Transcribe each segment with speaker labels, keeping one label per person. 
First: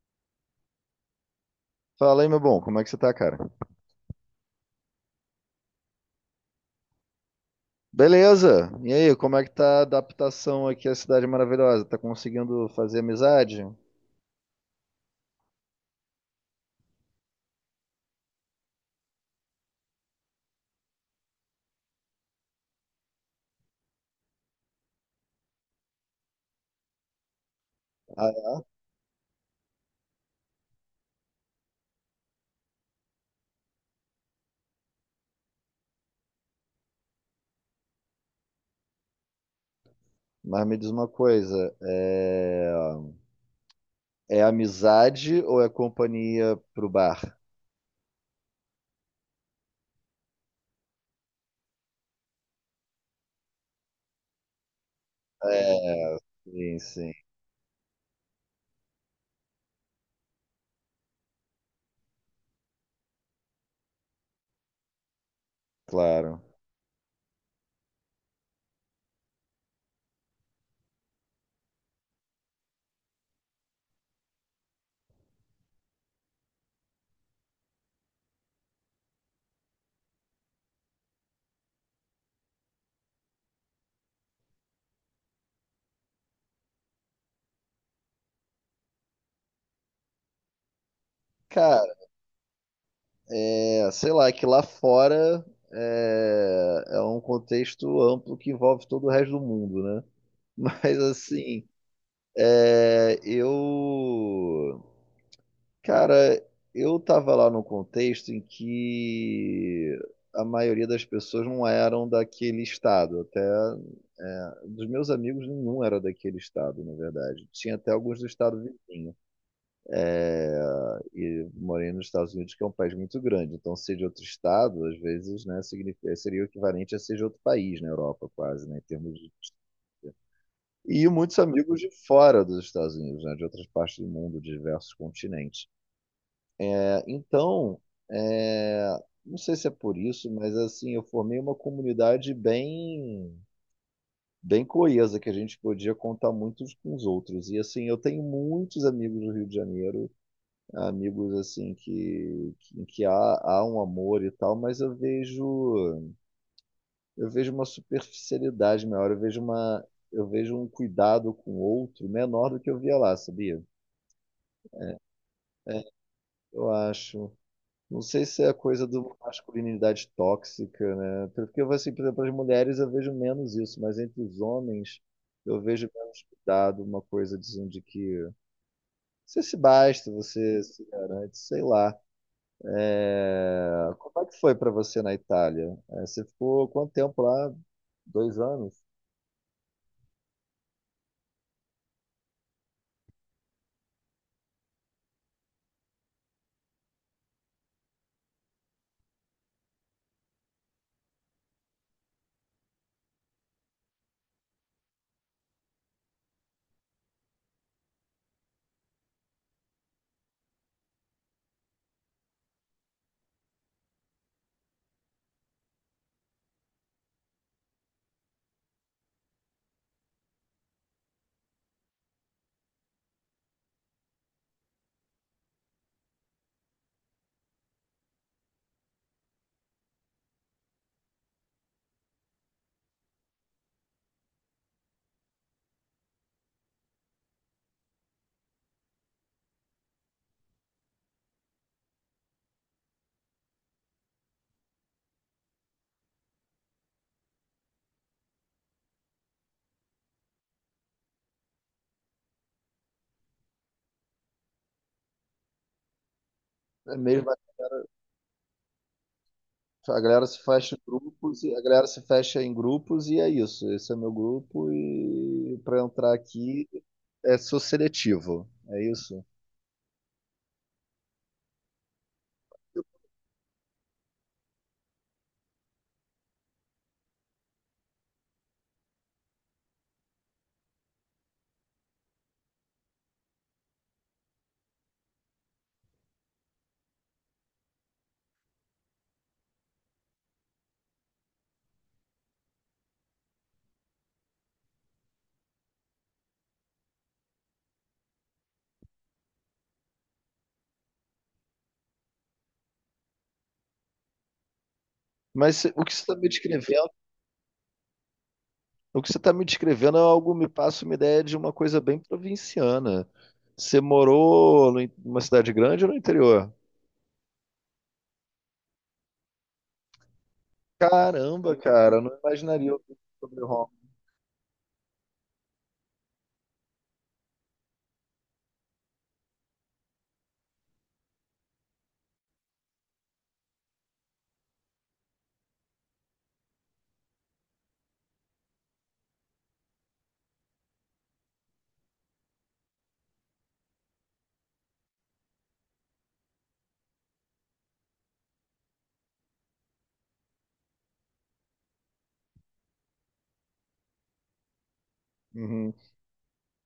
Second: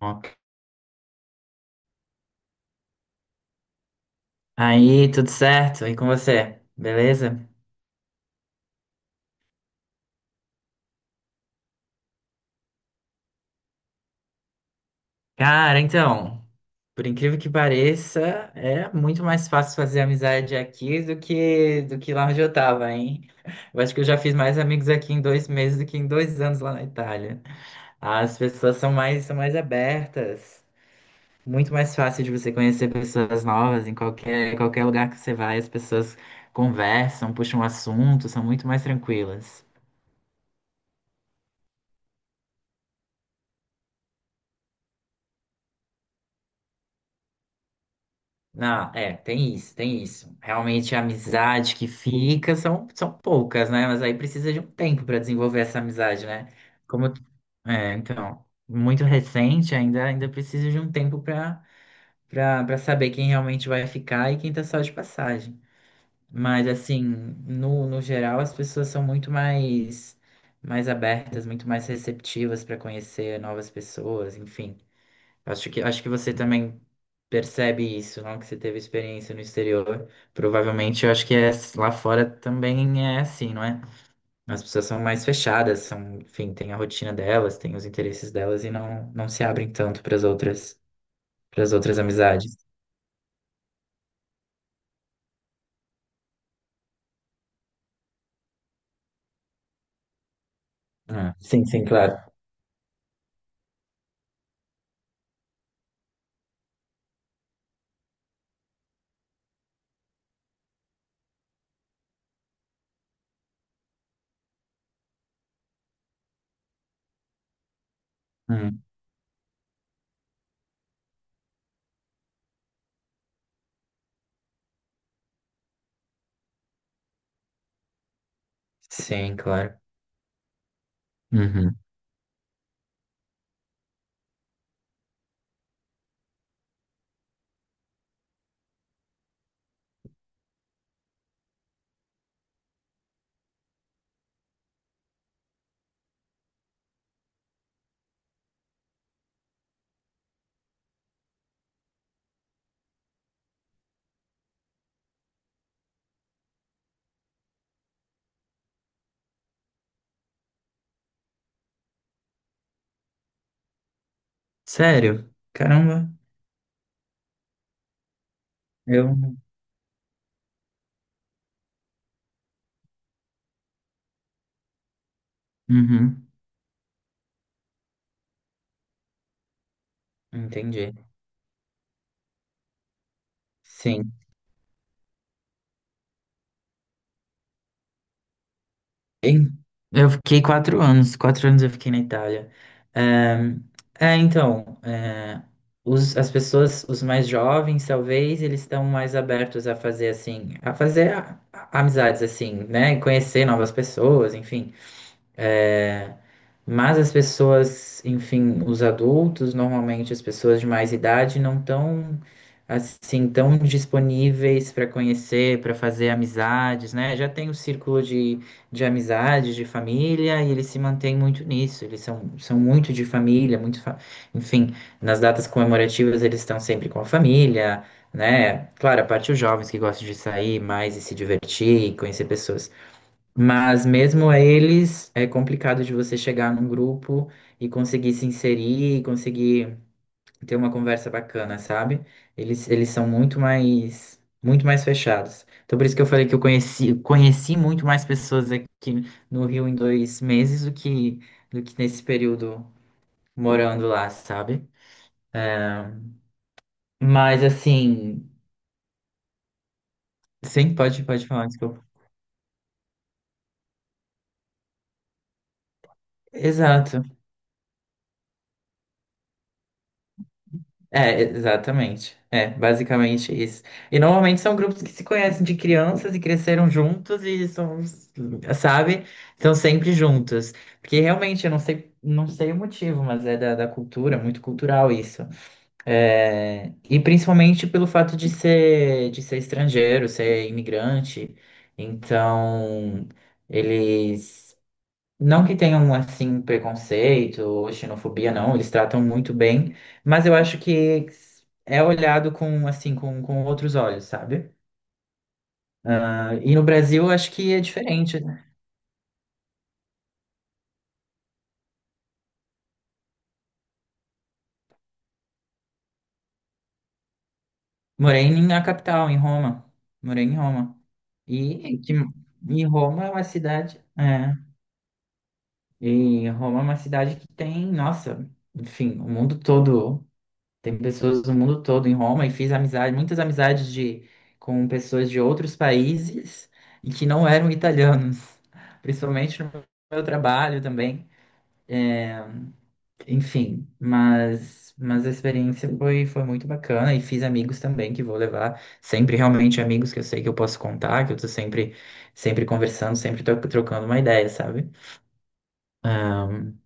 Speaker 1: Ok.
Speaker 2: Fala aí, meu bom, como é que você tá, cara?
Speaker 1: Aí, tudo certo? E com você? Beleza?
Speaker 2: Beleza! E aí, como é que tá a adaptação aqui à Cidade Maravilhosa? Tá conseguindo fazer amizade?
Speaker 1: Cara, então, por incrível que pareça, é muito mais fácil fazer amizade aqui do que lá onde eu tava, hein? Eu acho que eu já fiz mais amigos aqui em dois meses do que em dois anos lá na Itália. As
Speaker 2: Ah,
Speaker 1: pessoas são mais abertas. Muito mais fácil de você conhecer pessoas novas em qualquer lugar que você vai, as pessoas conversam, puxam assunto, são muito mais tranquilas.
Speaker 2: mas me diz uma coisa, é amizade ou é companhia pro bar?
Speaker 1: Não, é, tem isso, tem isso. Realmente a amizade que fica são poucas, né? Mas aí precisa de um tempo para desenvolver essa
Speaker 2: É,
Speaker 1: amizade, né?
Speaker 2: sim, sim,
Speaker 1: Como é, então, muito recente ainda, ainda precisa de um tempo para saber quem realmente vai ficar e quem tá só de passagem.
Speaker 2: claro.
Speaker 1: Mas assim, no geral, as pessoas são muito mais abertas, muito mais receptivas para conhecer novas pessoas, enfim. Acho que você também percebe isso, não? Que você teve experiência no exterior. Provavelmente, eu acho que é, lá fora também é assim, não é? As pessoas são mais fechadas, são, enfim, têm a rotina delas, têm os interesses delas e não se abrem tanto para as
Speaker 2: Cara,
Speaker 1: outras amizades.
Speaker 2: sei lá, é que lá fora é um contexto amplo que envolve todo o resto do mundo, né? Mas
Speaker 1: Ah, sim,
Speaker 2: assim,
Speaker 1: sim, claro.
Speaker 2: é, eu Cara, eu tava lá num contexto em que a maioria das pessoas não eram daquele estado. Até, dos meus amigos, nenhum era daquele estado, na verdade. Tinha até alguns do estado
Speaker 1: Hum,
Speaker 2: vizinho. E morei nos Estados Unidos, que é um país muito grande. Então, ser de outro estado, às vezes, né, significa- seria o equivalente a ser de outro país na Europa, quase, né, em termos de.
Speaker 1: sim, claro.
Speaker 2: E muitos
Speaker 1: Uhum.
Speaker 2: amigos de fora dos Estados Unidos, né, de outras partes do mundo, de diversos continentes. Então, é, não sei se é por isso, mas assim, eu formei uma comunidade bem, bem coesa, que a gente podia contar muito com os outros. E assim, eu tenho muitos amigos do Rio de Janeiro, amigos assim que há um amor e tal, mas eu vejo uma superficialidade maior, eu vejo um cuidado com o outro menor do que eu via lá, sabia?
Speaker 1: Sério? Caramba,
Speaker 2: Eu acho. Não sei se é a coisa de uma
Speaker 1: eu.
Speaker 2: masculinidade tóxica, né? Porque eu assim, por exemplo, as mulheres eu vejo menos isso, mas entre os homens eu vejo menos
Speaker 1: Uhum.
Speaker 2: cuidado, uma coisa de que você se basta, você se
Speaker 1: Entendi.
Speaker 2: garante, sei lá. É,
Speaker 1: Sim.
Speaker 2: como é que foi para você na Itália? É, você ficou quanto tempo lá? Dois anos?
Speaker 1: Em- Eu fiquei quatro anos, eu fiquei na Itália. É, é, então, é, as pessoas, os mais jovens, talvez, eles estão mais abertos a fazer assim, a fazer amizades assim, né? E conhecer novas pessoas, enfim. É, mas as pessoas, enfim, os adultos, normalmente as pessoas de mais idade, não estão assim tão disponíveis para conhecer, para fazer amizades, né? Já tem o de amizades, de família, e eles se mantêm muito nisso. Eles são muito de família, muito, enfim, nas datas comemorativas eles estão sempre com a família, né? Claro, a parte os jovens que gostam de sair mais e se divertir e conhecer pessoas. Mas mesmo a eles, é complicado de você chegar num grupo e conseguir se inserir, e conseguir ter uma conversa bacana, sabe? Eles são muito mais fechados. Então por isso que eu falei que eu conheci muito mais pessoas aqui no Rio em dois meses do que nesse período morando lá, sabe?
Speaker 2: É mesmo,
Speaker 1: Mas assim,
Speaker 2: a galera se fecha
Speaker 1: sim,
Speaker 2: em
Speaker 1: pode
Speaker 2: grupos,
Speaker 1: falar,
Speaker 2: a
Speaker 1: desculpa.
Speaker 2: galera se fecha em grupos e é isso. Esse é meu grupo e para entrar aqui
Speaker 1: Exato.
Speaker 2: sou seletivo. É isso?
Speaker 1: É, exatamente. É, basicamente isso. E normalmente são grupos que se conhecem de crianças e cresceram juntos e são, sabe? Estão sempre juntos. Porque realmente, eu não sei, não sei o motivo, mas é da cultura, muito cultural isso. É, e principalmente pelo fato de ser estrangeiro, ser imigrante. Então, eles. Não que tenham, assim, preconceito ou xenofobia, não, eles tratam muito bem, mas eu acho que é olhado com, assim, com outros olhos, sabe?
Speaker 2: Mas
Speaker 1: Ah, e no Brasil, eu acho que é diferente, né?
Speaker 2: o que você está me descrevendo é algo, me passa uma ideia de uma coisa bem provinciana. Você morou no in- numa cidade grande ou no interior?
Speaker 1: Morei na capital, em Roma. Morei em Roma.
Speaker 2: Caramba,
Speaker 1: E, que,
Speaker 2: cara, não
Speaker 1: e
Speaker 2: imaginaria ouvir
Speaker 1: Roma é uma
Speaker 2: sobre Roma.
Speaker 1: cidade. É, e Roma é uma cidade que tem, nossa, enfim, o mundo todo. Tem pessoas do mundo todo em Roma e fiz amizade, muitas amizades de, com pessoas de outros países e que não eram italianos, principalmente no meu trabalho também. Enfim, mas a experiência foi muito bacana e fiz amigos também que vou levar, sempre realmente amigos que eu sei que eu posso contar, que eu tô sempre, sempre conversando, sempre trocando uma ideia, sabe?
Speaker 2: Uhum.
Speaker 1: Ahn,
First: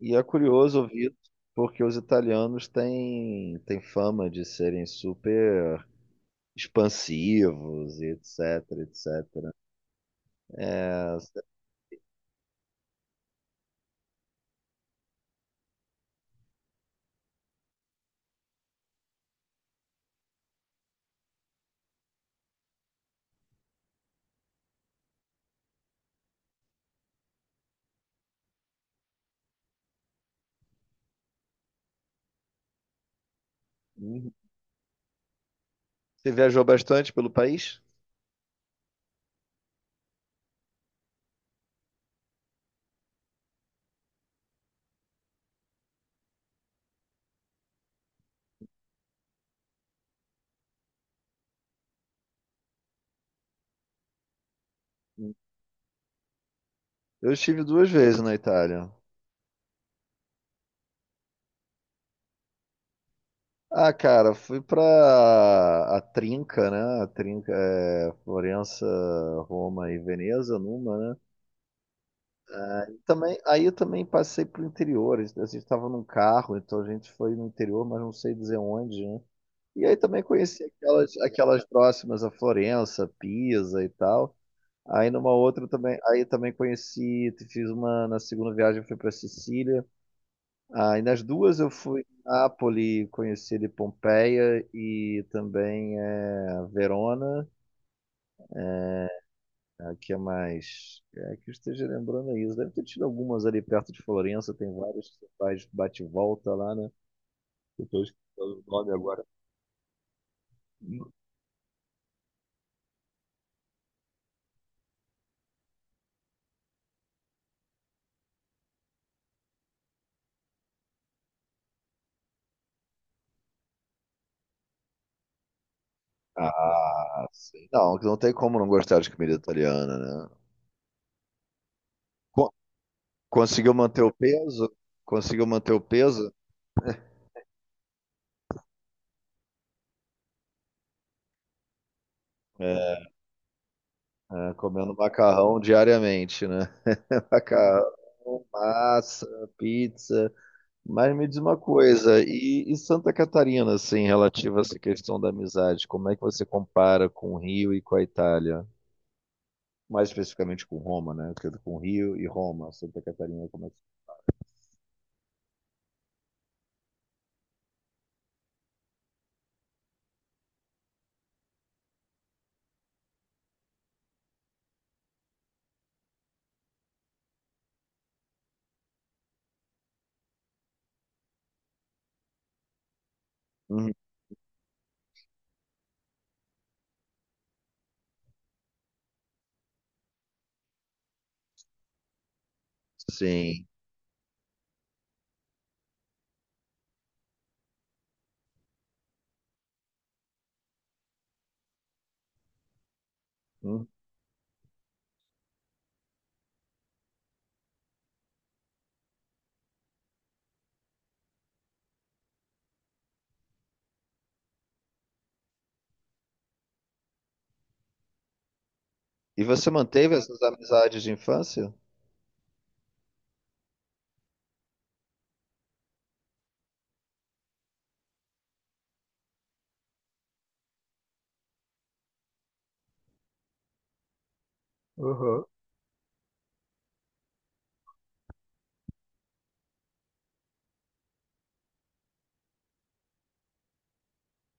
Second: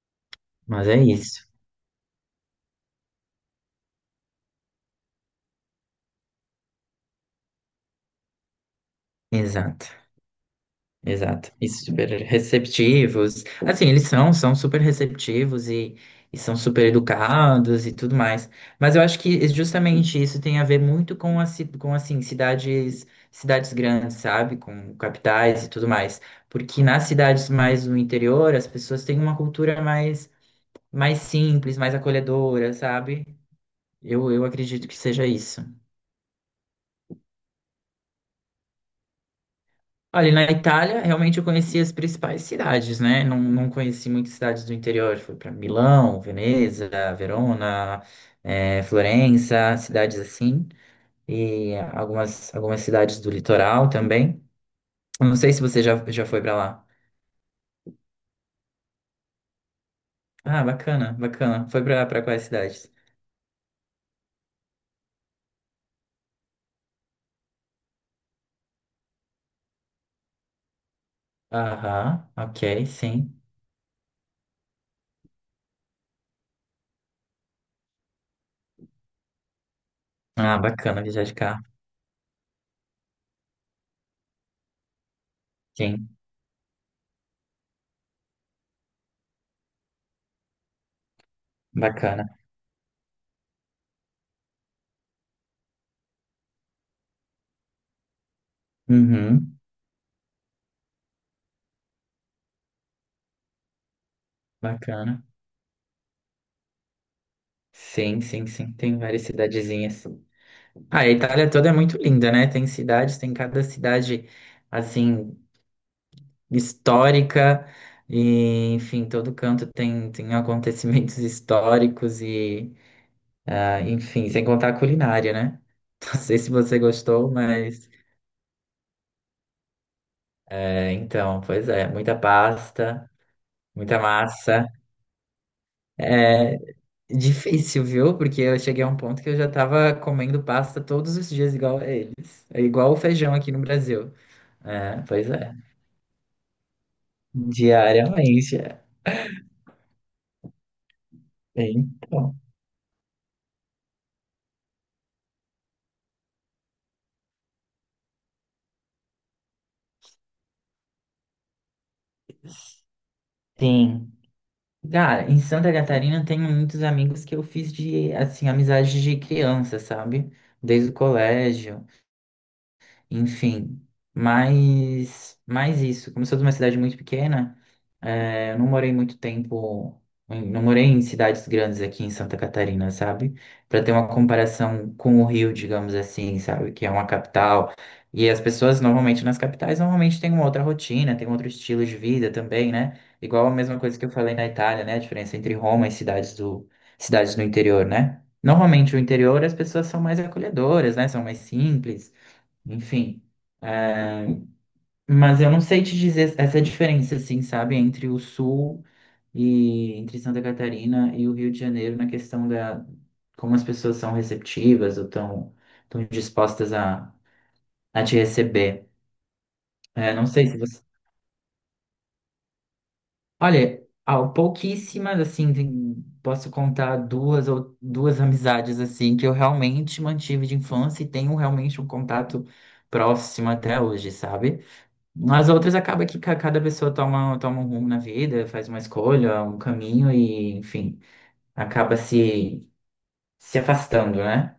Speaker 2: E é curioso
Speaker 1: mas é
Speaker 2: ouvir,
Speaker 1: isso.
Speaker 2: porque os italianos têm fama de serem super expansivos e etc, etc.
Speaker 1: Exato.
Speaker 2: É, você
Speaker 1: Exato. E super receptivos. Assim, eles são super receptivos e são super educados e tudo mais. Mas eu acho que é justamente isso tem a ver muito com, a, com assim, cidades, cidades grandes, sabe? Com capitais e tudo mais. Porque nas cidades mais no interior, as pessoas têm uma cultura mais, mais simples, mais acolhedora, sabe?
Speaker 2: Uhum.
Speaker 1: Eu acredito que seja isso.
Speaker 2: Você viajou bastante pelo país?
Speaker 1: Olha, na Itália, realmente eu conheci as principais cidades, né? Não conheci muitas cidades do interior. Fui para Milão, Veneza, Verona, Florença, cidades assim. E algumas cidades do litoral também. Eu não sei se você já foi para lá.
Speaker 2: Eu estive duas vezes na Itália.
Speaker 1: Ah, bacana, bacana. Foi para quais cidades?
Speaker 2: Ah, cara, fui pra a Trinca, né? A Trinca é Florença, Roma e Veneza, numa, né?
Speaker 1: Aham, ok, sim.
Speaker 2: Também, aí eu também passei pro interior. A gente estava num carro, então a gente foi no interior, mas não sei dizer onde, né? E aí também
Speaker 1: Ah,
Speaker 2: conheci
Speaker 1: bacana
Speaker 2: aquelas,
Speaker 1: viajar de carro.
Speaker 2: aquelas próximas a Florença, Pisa e tal. Aí numa outra também,
Speaker 1: Sim,
Speaker 2: aí também conheci, fiz uma na segunda viagem fui pra Sicília. Ah, e nas duas eu fui
Speaker 1: bacana.
Speaker 2: a Nápoles, conheci de Pompeia e também Verona,
Speaker 1: Uhum,
Speaker 2: que é mais. É, que eu esteja lembrando é isso. Deve ter tido algumas ali perto de Florença, tem várias que
Speaker 1: bacana.
Speaker 2: você faz bate e volta lá, né? Eu tô
Speaker 1: Sim, sim,
Speaker 2: esquecendo o
Speaker 1: sim.
Speaker 2: nome
Speaker 1: Tem várias
Speaker 2: agora.
Speaker 1: cidadezinhas. Ah, a Itália toda é muito linda, né? Tem cidades, tem cada cidade, assim, histórica, e, enfim, todo canto tem, tem acontecimentos históricos e, ah, enfim, sem contar a culinária, né? Não sei se você
Speaker 2: Ah,
Speaker 1: gostou,
Speaker 2: sim.
Speaker 1: mas,
Speaker 2: Não, não tem como não gostar de comida italiana, né?
Speaker 1: é, então, pois é, muita
Speaker 2: Co-
Speaker 1: pasta,
Speaker 2: Conseguiu
Speaker 1: muita
Speaker 2: manter o
Speaker 1: massa.
Speaker 2: peso? Conseguiu manter o peso?
Speaker 1: Difícil, viu? Porque eu cheguei a um ponto que eu já tava comendo pasta todos os dias igual a eles. É igual o
Speaker 2: É,
Speaker 1: feijão aqui no Brasil.
Speaker 2: é, comendo
Speaker 1: É, pois é.
Speaker 2: macarrão diariamente, né? Macarrão,
Speaker 1: Diariamente, é.
Speaker 2: massa, pizza. Mas me diz uma
Speaker 1: É,
Speaker 2: coisa,
Speaker 1: então,
Speaker 2: e Santa Catarina, assim, relativa a essa questão da amizade, como é que você compara com o Rio e com a Itália? Mais especificamente com Roma, né? Porque com o Rio e Roma, Santa Catarina, como é que...
Speaker 1: sim. Cara, em Santa Catarina eu tenho muitos amigos que eu fiz de, assim, amizade de criança, sabe? Desde o colégio. Enfim, mas isso. Como eu sou de uma cidade muito pequena, eu não morei muito tempo, não morei em cidades grandes aqui em Santa Catarina, sabe? Para
Speaker 2: Hum,
Speaker 1: ter uma comparação com o Rio, digamos assim, sabe? Que é uma capital. E as pessoas, normalmente, nas capitais, normalmente têm uma outra rotina, têm um outro estilo de vida também, né? Igual a
Speaker 2: sim.
Speaker 1: mesma coisa que eu falei na Itália, né? A diferença entre Roma e cidades cidades do interior, né? Normalmente, o interior, as pessoas são mais acolhedoras, né? São mais simples enfim.
Speaker 2: Hum.
Speaker 1: É, mas eu não sei te dizer essa diferença, assim, sabe, entre o Sul e entre Santa Catarina e o Rio de Janeiro na questão da como as pessoas são receptivas ou estão tão dispostas a te receber.
Speaker 2: E você manteve
Speaker 1: É, não
Speaker 2: essas
Speaker 1: sei se você.
Speaker 2: amizades de infância?
Speaker 1: Olha, há pouquíssimas, assim, posso contar duas ou duas amizades assim que eu realmente mantive de infância e tenho realmente um contato próximo até hoje, sabe?
Speaker 2: Uhum.
Speaker 1: Nas outras acaba que cada pessoa toma um rumo na vida, faz uma escolha, um caminho e, enfim, acaba se, se afastando, né?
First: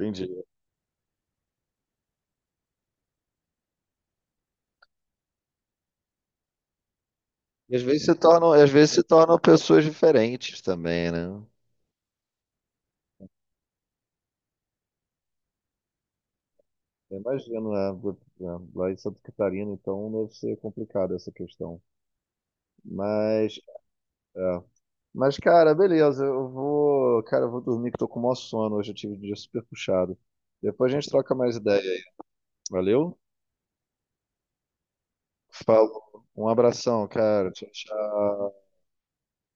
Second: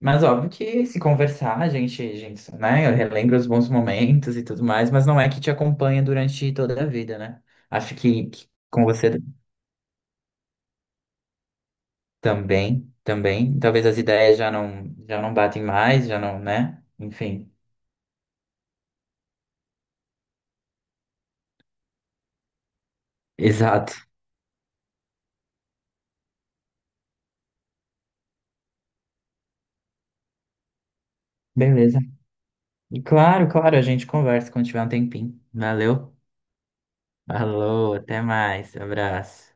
Speaker 1: Mas óbvio que se conversar, a gente, né, relembra os bons momentos e tudo mais, mas não é que te acompanha durante toda a vida, né?
Speaker 2: E às
Speaker 1: Acho
Speaker 2: vezes se
Speaker 1: que, que
Speaker 2: tornam, às
Speaker 1: com
Speaker 2: vezes se
Speaker 1: você
Speaker 2: tornam pessoas diferentes também, né?
Speaker 1: também, talvez as ideias já não batem mais, já não, né? Enfim,
Speaker 2: Imagino, né? Né, Lá em Santa Catarina, então deve ser complicado essa questão. Mas,
Speaker 1: exato.
Speaker 2: é. Mas, cara, beleza. Eu vou, cara, eu vou dormir que tô com o maior sono. Hoje eu tive um dia super puxado. Depois a gente troca mais
Speaker 1: Beleza.
Speaker 2: ideia.
Speaker 1: E
Speaker 2: Valeu?
Speaker 1: claro, claro, a gente conversa quando tiver um tempinho. Valeu.
Speaker 2: Falou. Um abração, cara. Tchau,
Speaker 1: Falou, até
Speaker 2: tchau.
Speaker 1: mais, abraço.